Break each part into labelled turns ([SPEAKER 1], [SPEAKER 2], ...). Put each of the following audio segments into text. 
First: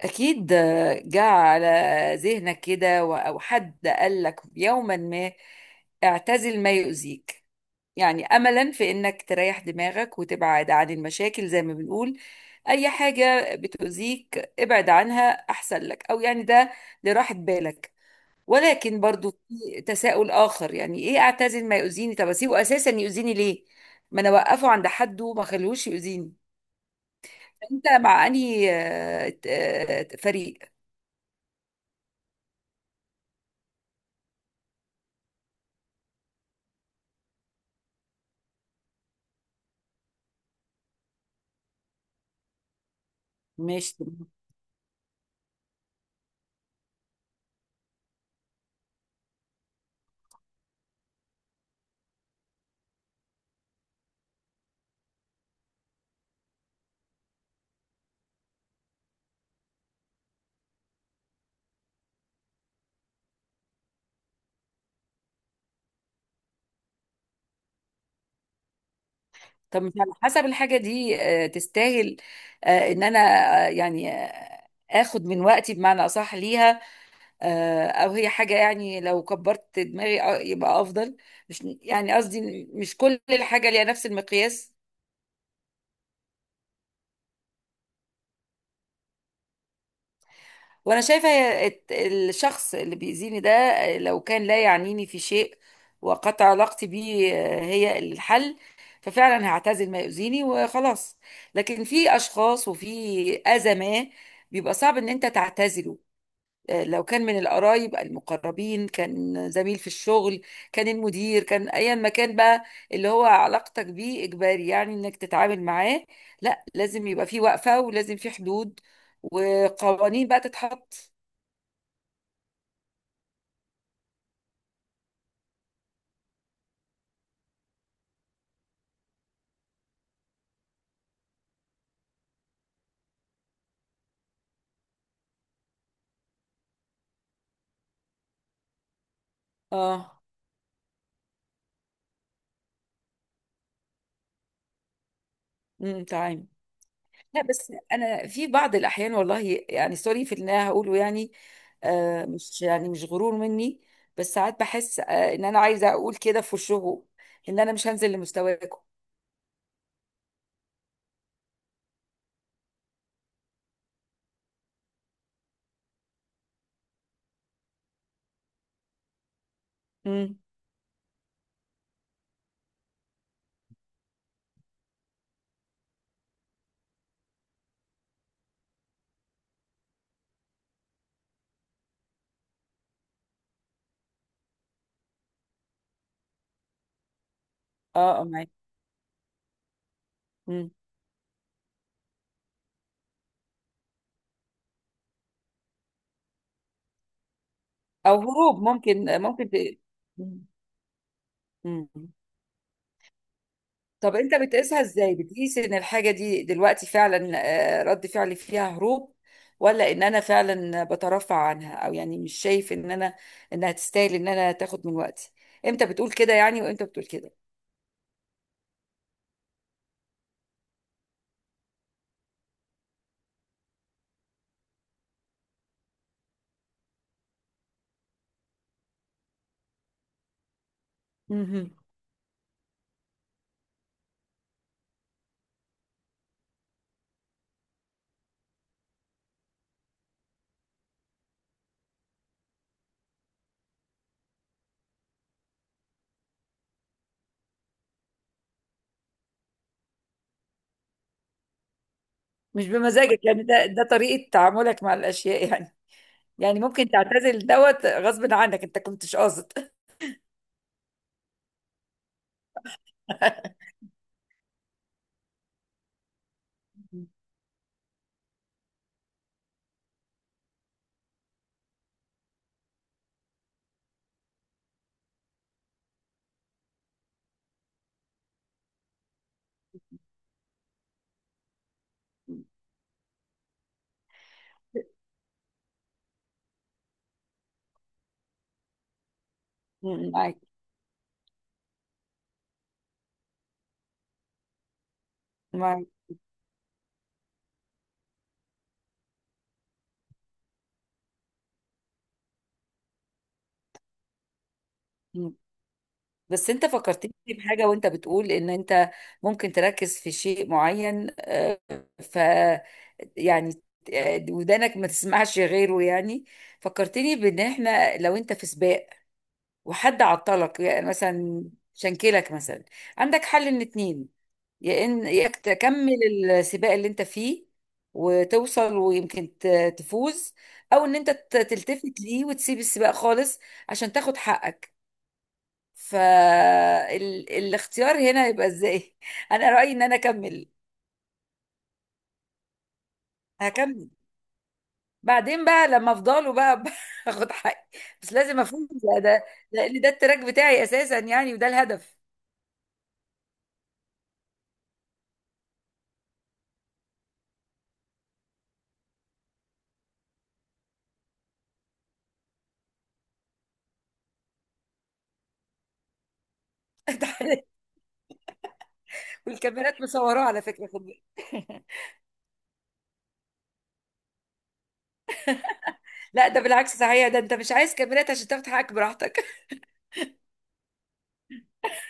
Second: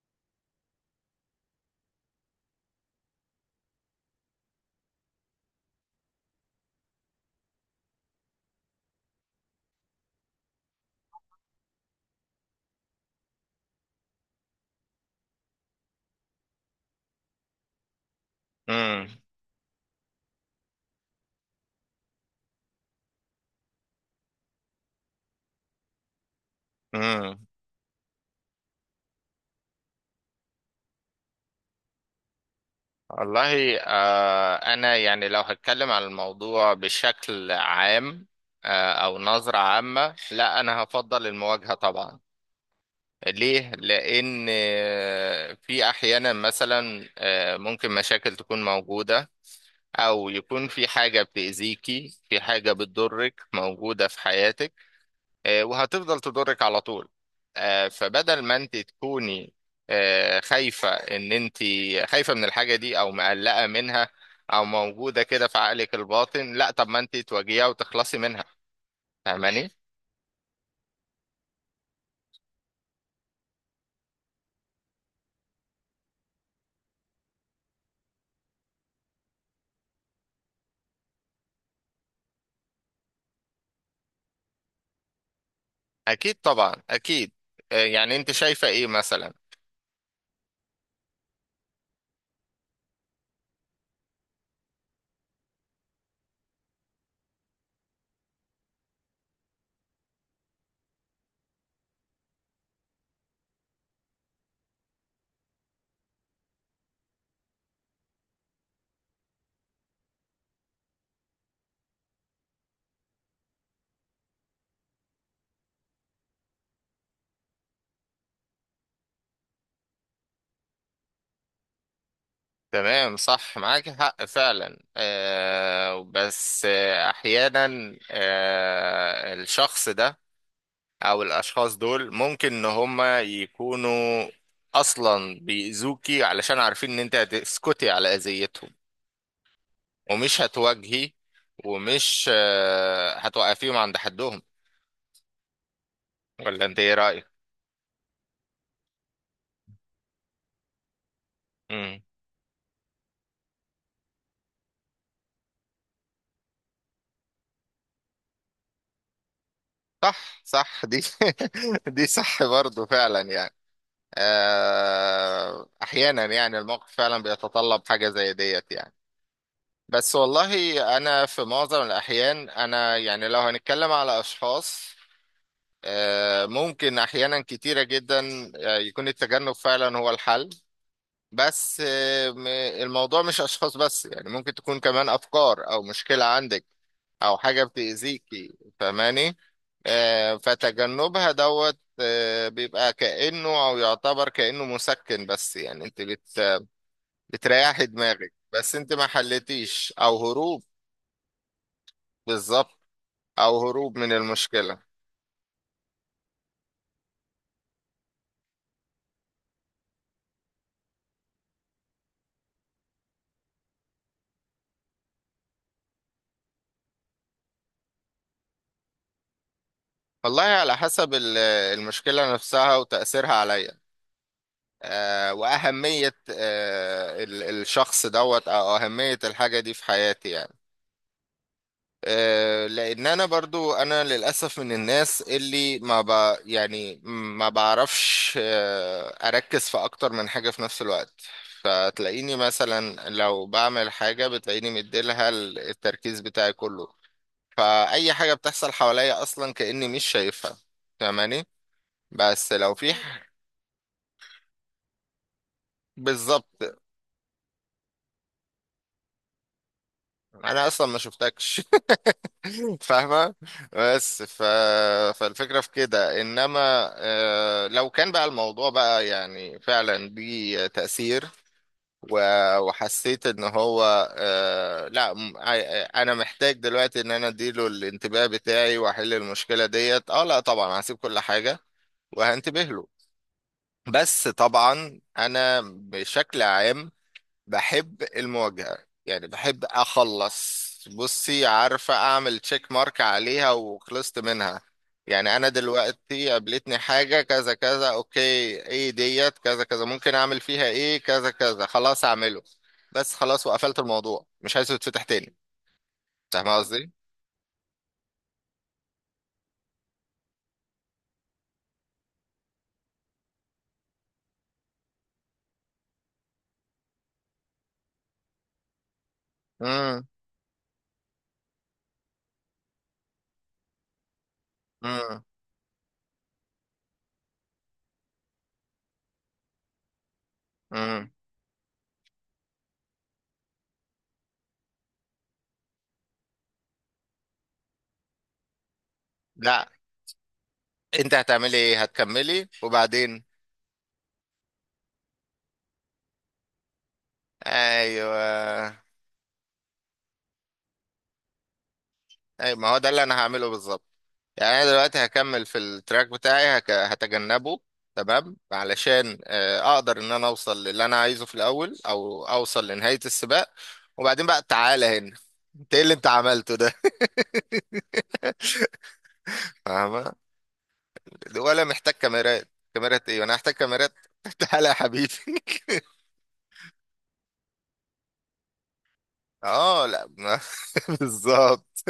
[SPEAKER 1] أكيد جاء على ذهنك كده، أو حد قال لك يوما ما: اعتزل ما يؤذيك. يعني أملا في إنك تريح دماغك وتبعد عن المشاكل، زي ما بنقول: أي حاجة بتؤذيك ابعد عنها أحسن لك، أو يعني ده لراحة بالك. ولكن
[SPEAKER 2] امم
[SPEAKER 1] برضو في تساؤل آخر: يعني إيه اعتزل ما يؤذيني؟ طب أسيبه أساسا يؤذيني ليه؟ ما أنا أوقفه عند حده وما خلوش يؤذيني.
[SPEAKER 2] امم
[SPEAKER 1] أنت مع أنهي فريق؟
[SPEAKER 2] والله آه انا يعني لو هتكلم عن الموضوع بشكل عام آه او نظرة عامة، لا انا هفضل المواجهة طبعا. ليه؟
[SPEAKER 1] ماشي.
[SPEAKER 2] لان في احيانا مثلا ممكن مشاكل تكون موجودة او يكون في حاجة بتأذيكي، في حاجة بتضرك موجودة في حياتك وهتفضل تضرك على طول. فبدل ما انت تكوني خايفة ان انت خايفة من الحاجة دي او مقلقة منها او موجودة كده في عقلك الباطن، لا طب ما انت تواجهيها وتخلصي منها. فاهماني؟
[SPEAKER 1] طب مش على حسب الحاجة دي تستاهل ان انا اخد من وقتي، بمعنى اصح، ليها؟ او هي حاجة يعني لو كبرت دماغي يبقى افضل. مش يعني قصدي مش كل الحاجة ليها نفس المقياس.
[SPEAKER 2] اكيد طبعا، اكيد. يعني انت شايفة ايه مثلا؟
[SPEAKER 1] وانا شايفه هي الشخص اللي بيأذيني ده، لو كان لا يعنيني في شيء وقطع علاقتي بيه هي الحل، ففعلا هعتزل ما يؤذيني وخلاص. لكن في اشخاص وفي اذى ما بيبقى صعب ان انت تعتزله، لو كان من القرايب المقربين، كان زميل في الشغل، كان المدير، كان ايا ما كان بقى اللي هو علاقتك بيه اجباري يعني انك تتعامل معاه. لا، لازم يبقى في وقفة ولازم في حدود وقوانين بقى تتحط.
[SPEAKER 2] تمام، صح، معاك حق فعلا. آه، بس آه، احيانا الشخص ده او الاشخاص دول ممكن ان هما يكونوا اصلا بيأذوكي علشان عارفين ان انت هتسكتي على اذيتهم
[SPEAKER 1] اه،
[SPEAKER 2] ومش هتواجهي، ومش هتوقفيهم عند حدهم.
[SPEAKER 1] امم، تمام.
[SPEAKER 2] ولا انت ايه رأيك؟
[SPEAKER 1] لا، بس انا في بعض الاحيان والله، يعني سوري في اللي انا هقوله، يعني
[SPEAKER 2] امم.
[SPEAKER 1] مش يعني مش غرور مني، بس ساعات بحس ان انا عايزه اقول كده في وشهم: ان انا مش هنزل لمستواكم.
[SPEAKER 2] صح، صح دي دي صح برضو فعلا يعني. احيانا يعني الموقف فعلا بيتطلب حاجة زي ديت يعني. بس
[SPEAKER 1] امم.
[SPEAKER 2] والله انا في معظم الاحيان انا يعني لو هنتكلم على اشخاص، ممكن أحيانا كتيرة جدا يكون التجنب فعلا هو الحل. بس الموضوع مش أشخاص بس، يعني ممكن تكون كمان أفكار أو مشكلة عندك أو حاجة
[SPEAKER 1] اه، اه، معاك.
[SPEAKER 2] بتأذيكي. فاهماني؟
[SPEAKER 1] امم،
[SPEAKER 2] فتجنبها دوت بيبقى كأنه أو يعتبر كأنه مسكن، بس يعني أنت بت بتريحي
[SPEAKER 1] او
[SPEAKER 2] دماغك
[SPEAKER 1] هروب،
[SPEAKER 2] بس أنت ما
[SPEAKER 1] ممكن
[SPEAKER 2] حلتيش، أو
[SPEAKER 1] امم.
[SPEAKER 2] هروب.
[SPEAKER 1] امم.
[SPEAKER 2] بالظبط، أو هروب من
[SPEAKER 1] طب انت
[SPEAKER 2] المشكلة.
[SPEAKER 1] بتقيسها ازاي؟ بتقيس ان الحاجة دي دلوقتي فعلا رد فعلي فيها هروب، ولا ان انا فعلا بترفع عنها او يعني مش شايف ان انا انها تستاهل ان انا تاخد من وقتي؟ امتى بتقول كده يعني، وامتى بتقول كده؟
[SPEAKER 2] والله على حسب المشكلة نفسها وتأثيرها عليا وأهمية الشخص دوت أو أهمية الحاجة دي في حياتي يعني.
[SPEAKER 1] مهم.
[SPEAKER 2] لأن أنا برضو أنا للأسف من الناس اللي ما ب يعني ما بعرفش أركز في أكتر من حاجة في نفس الوقت. فتلاقيني مثلا لو بعمل حاجة بتلاقيني مديلها التركيز بتاعي كله، فأي حاجة بتحصل حواليا أصلا كأني مش شايفها. فاهماني؟ بس
[SPEAKER 1] مش
[SPEAKER 2] لو في
[SPEAKER 1] بمزاجك
[SPEAKER 2] ح-
[SPEAKER 1] يعني، ده ده طريقة تعاملك مع الاشياء يعني. يعني
[SPEAKER 2] بالظبط،
[SPEAKER 1] ممكن تعتزل دوت غصب عنك، انت كنتش قاصد.
[SPEAKER 2] أنا أصلا ما شفتكش. فاهمة؟ بس ف... فالفكرة في كده إنما لو كان بقى الموضوع بقى يعني فعلا ليه تأثير وحسيت إن هو آه، لا م- ع- أنا محتاج دلوقتي إن أنا أديله الانتباه بتاعي وأحل المشكلة ديت، أه لا طبعا هسيب كل حاجة وهنتبه له. بس طبعا أنا بشكل عام بحب المواجهة. يعني بحب
[SPEAKER 1] مم، معاك.
[SPEAKER 2] أخلص، بصي عارفة، أعمل تشيك مارك عليها وخلصت منها. يعني أنا
[SPEAKER 1] معاك،
[SPEAKER 2] دلوقتي قابلتني حاجة كذا كذا، أوكي إيه ديت؟ كذا كذا. ممكن أعمل فيها إيه؟ كذا كذا. خلاص أعمله، بس خلاص، وقفلت الموضوع مش عايزه يتفتح تاني. فاهم
[SPEAKER 1] بس انت
[SPEAKER 2] قصدي؟
[SPEAKER 1] فكرتني بحاجة. وانت بتقول ان انت ممكن تركز في شيء معين ف، يعني ودانك ما تسمعش غيره يعني. فكرتني بان احنا لو انت في سباق وحد
[SPEAKER 2] امم
[SPEAKER 1] عطلك يعني، مثلا شنكلك مثلا، عندك حل من اتنين: يا ان
[SPEAKER 2] امم
[SPEAKER 1] يا إنك تكمل السباق اللي انت فيه وتوصل ويمكن تفوز، او ان
[SPEAKER 2] امم
[SPEAKER 1] انت تلتفت ليه وتسيب السباق خالص عشان تاخد حقك. فالاختيار هنا يبقى ازاي؟ انا
[SPEAKER 2] لا.
[SPEAKER 1] رأيي ان انا اكمل.
[SPEAKER 2] أنت هتعملي إيه؟ هتكملي وبعدين.
[SPEAKER 1] هكمل، بعدين بقى لما افضله بقى اخد حقي. بس لازم افوز،
[SPEAKER 2] أيوه.
[SPEAKER 1] ده لان ده التراك بتاعي اساسا يعني، وده الهدف.
[SPEAKER 2] أي ما هو ده اللي أنا هعمله بالظبط. يعني انا دلوقتي هكمل في التراك بتاعي، هتجنبه تمام علشان اقدر ان انا اوصل للي انا عايزه في الاول او اوصل لنهاية السباق، وبعدين بقى تعالى هنا انت ايه اللي انت عملته ده.
[SPEAKER 1] والكاميرات
[SPEAKER 2] فاهمة؟
[SPEAKER 1] مصوراه على فكرة، خد بالك.
[SPEAKER 2] ولا محتاج كاميرات. كاميرات ايه، انا هحتاج كاميرات؟ تعالى يا حبيبي.
[SPEAKER 1] لا، ده بالعكس صحيح، ده انت مش عايز كاميرات عشان تاخد حقك براحتك.
[SPEAKER 2] اه لا ما- بالظبط.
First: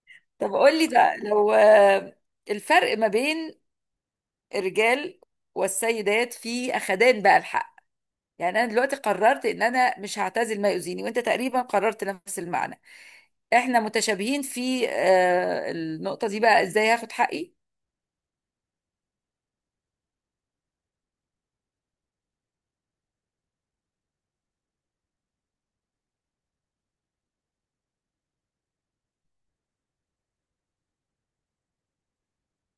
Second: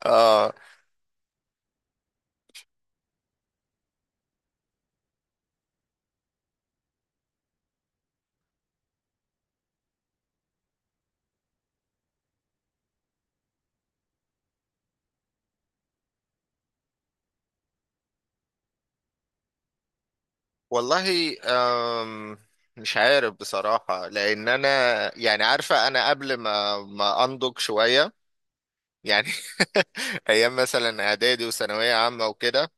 [SPEAKER 2] اه.
[SPEAKER 1] طب قول لي ده، لو الفرق ما بين الرجال والسيدات في اخدان بقى الحق. يعني انا دلوقتي قررت ان انا مش هعتزل ما يؤذيني، وانت تقريبا قررت نفس المعنى. احنا متشابهين في النقطة دي. بقى ازاي هاخد حقي؟
[SPEAKER 2] والله أم، مش عارف بصراحة لأن أنا يعني، عارفة، أنا قبل ما أنضج شوية يعني ايام مثلا اعدادي وثانويه عامه وكده،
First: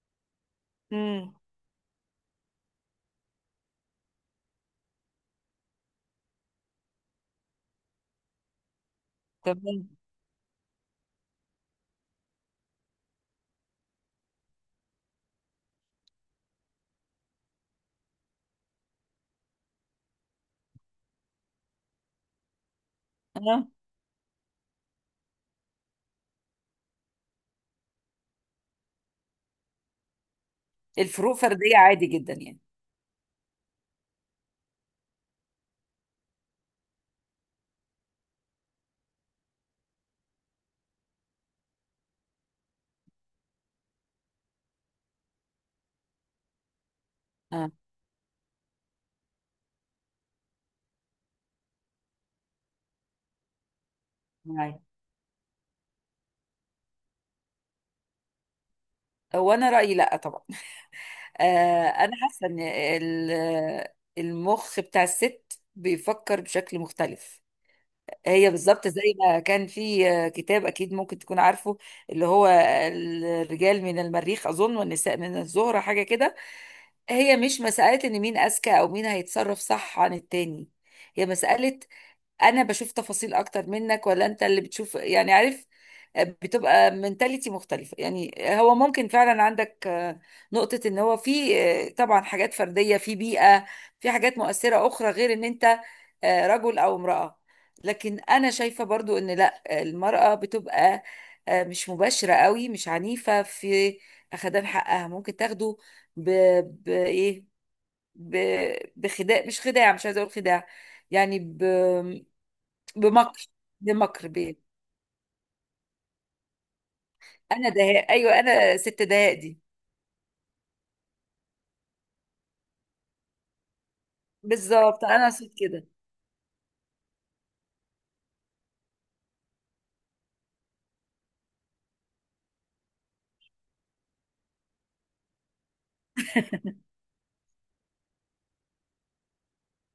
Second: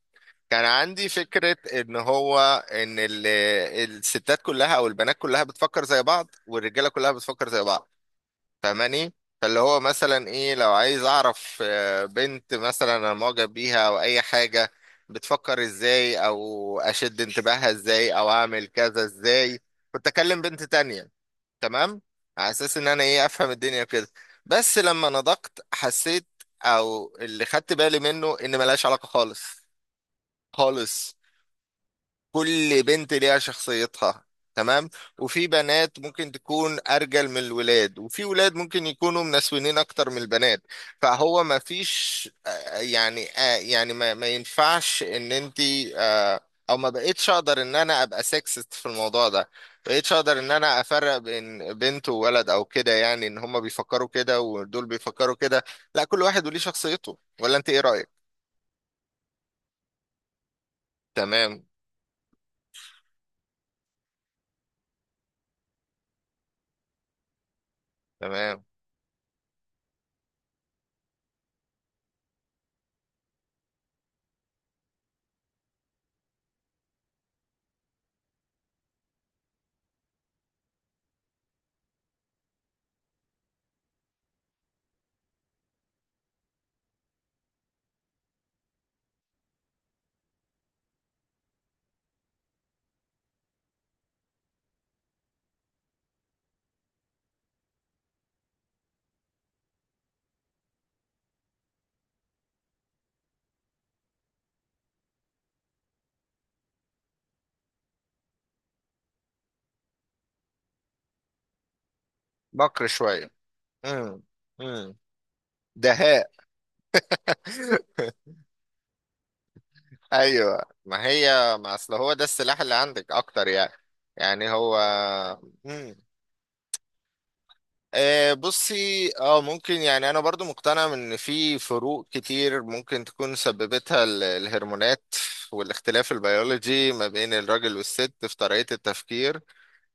[SPEAKER 2] كان عندي
[SPEAKER 1] امم،
[SPEAKER 2] فكره ان هو ان الستات كلها او البنات كلها بتفكر زي بعض والرجاله كلها بتفكر زي بعض. فاهماني؟ فاللي هو
[SPEAKER 1] تمام.
[SPEAKER 2] مثلا ايه، لو عايز اعرف بنت مثلا انا معجب بيها او اي حاجه، بتفكر ازاي او اشد انتباهها ازاي او اعمل كذا ازاي، كنت اكلم بنت تانية، تمام، على اساس ان انا ايه افهم
[SPEAKER 1] اه،
[SPEAKER 2] الدنيا كده. بس لما نضقت حسيت، او اللي خدت بالي منه، ان ملهاش علاقة خالص خالص.
[SPEAKER 1] الفروق فردية عادي جدا يعني.
[SPEAKER 2] كل بنت ليها شخصيتها، تمام، وفي بنات ممكن تكون ارجل من الولاد، وفي ولاد ممكن يكونوا منسوينين اكتر من البنات. فهو ما فيش ما ينفعش ان انت آه، او ما بقيتش اقدر
[SPEAKER 1] اه،
[SPEAKER 2] ان انا ابقى سكسست في الموضوع ده. بقيتش اقدر ان انا افرق بين بنت وولد او كده، يعني ان هما بيفكروا كده
[SPEAKER 1] معايا.
[SPEAKER 2] ودول بيفكروا كده. لا، كل واحد وليه شخصيته. ولا انت ايه رأيك؟
[SPEAKER 1] هو انا رأيي لا طبعا. آه،
[SPEAKER 2] تمام.
[SPEAKER 1] انا حاسة ان المخ بتاع الست بيفكر بشكل مختلف. هي
[SPEAKER 2] تمام.
[SPEAKER 1] بالظبط زي ما كان في كتاب، اكيد ممكن تكون عارفه، اللي هو الرجال من المريخ اظن، والنساء من الزهرة، حاجة كده. هي مش مسألة ان مين اذكى او مين هيتصرف صح عن التاني، هي مسألة انا بشوف تفاصيل اكتر منك، ولا انت اللي بتشوف، يعني عارف. بتبقى منتاليتي مختلفة. يعني هو ممكن فعلا عندك نقطة ان هو في طبعا حاجات فردية في بيئة، في حاجات مؤثرة اخرى غير ان انت رجل او امرأة. لكن انا شايفة برضو ان لا، المرأة بتبقى مش مباشرة قوي، مش عنيفة في اخدان حقها. ممكن تاخده ب... بايه، ب... بخداع، مش خداع، مش عايزة اقول خداع، يعني
[SPEAKER 2] بكر شوية.
[SPEAKER 1] بمكر بمكر بيه.
[SPEAKER 2] امم. دهاء.
[SPEAKER 1] انا دهاء، ايوه، انا ست دهاء دي.
[SPEAKER 2] ايوه، ما هي ما اصل هو ده السلاح اللي عندك اكتر يعني. يعني هو
[SPEAKER 1] بالظبط، انا صوت كده.
[SPEAKER 2] مم. بصي، اه ممكن، يعني انا برضو مقتنع ان في فروق كتير ممكن تكون سببتها الهرمونات والاختلاف البيولوجي ما بين الراجل والست في طريقة التفكير.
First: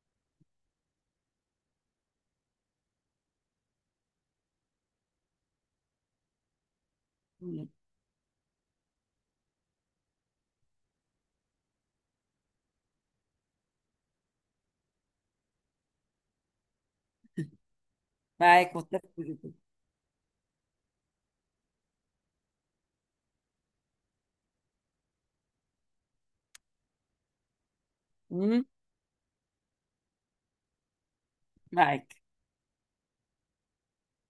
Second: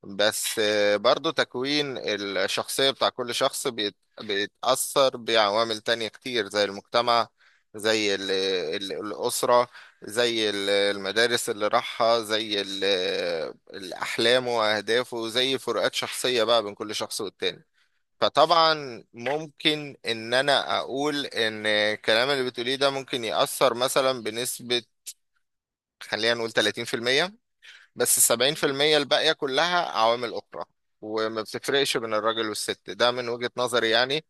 [SPEAKER 2] بس برضو تكوين الشخصية بتاع كل شخص بيتأثر بعوامل تانية كتير زي المجتمع،
[SPEAKER 1] مم،
[SPEAKER 2] زي الأسرة، زي المدارس اللي راحها، زي أحلامه وأهدافه، زي فروقات شخصية بقى بين كل شخص والتاني.
[SPEAKER 1] معاك،
[SPEAKER 2] فطبعا
[SPEAKER 1] متفق جدا.
[SPEAKER 2] ممكن ان انا اقول ان الكلام اللي بتقوليه ده ممكن يأثر مثلا بنسبة، خلينا نقول 30%، بس السبعين في
[SPEAKER 1] مم،
[SPEAKER 2] المية الباقية كلها عوامل أخرى. وما بتفرقش بين
[SPEAKER 1] معاك.
[SPEAKER 2] الراجل والست، ده من وجهة نظري يعني.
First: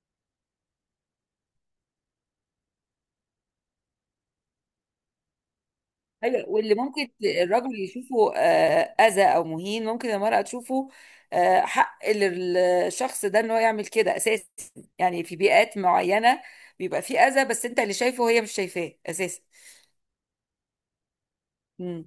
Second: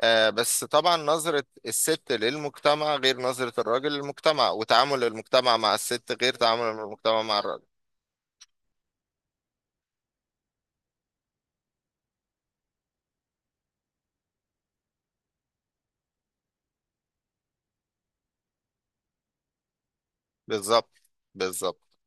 [SPEAKER 2] آه بس طبعا نظرة الست للمجتمع غير نظرة الراجل للمجتمع، وتعامل المجتمع مع الست غير
[SPEAKER 1] ايوه،
[SPEAKER 2] تعامل
[SPEAKER 1] واللي ممكن
[SPEAKER 2] المجتمع مع الراجل.
[SPEAKER 1] الرجل يشوفه اذى او مهين، ممكن المرأة تشوفه حق للشخص ده ان هو يعمل كده اساسا. يعني في بيئات معينة بيبقى في اذى، بس انت اللي شايفه وهي مش شايفاه اساسا.
[SPEAKER 2] بالظبط. بالظبط.
[SPEAKER 1] مم.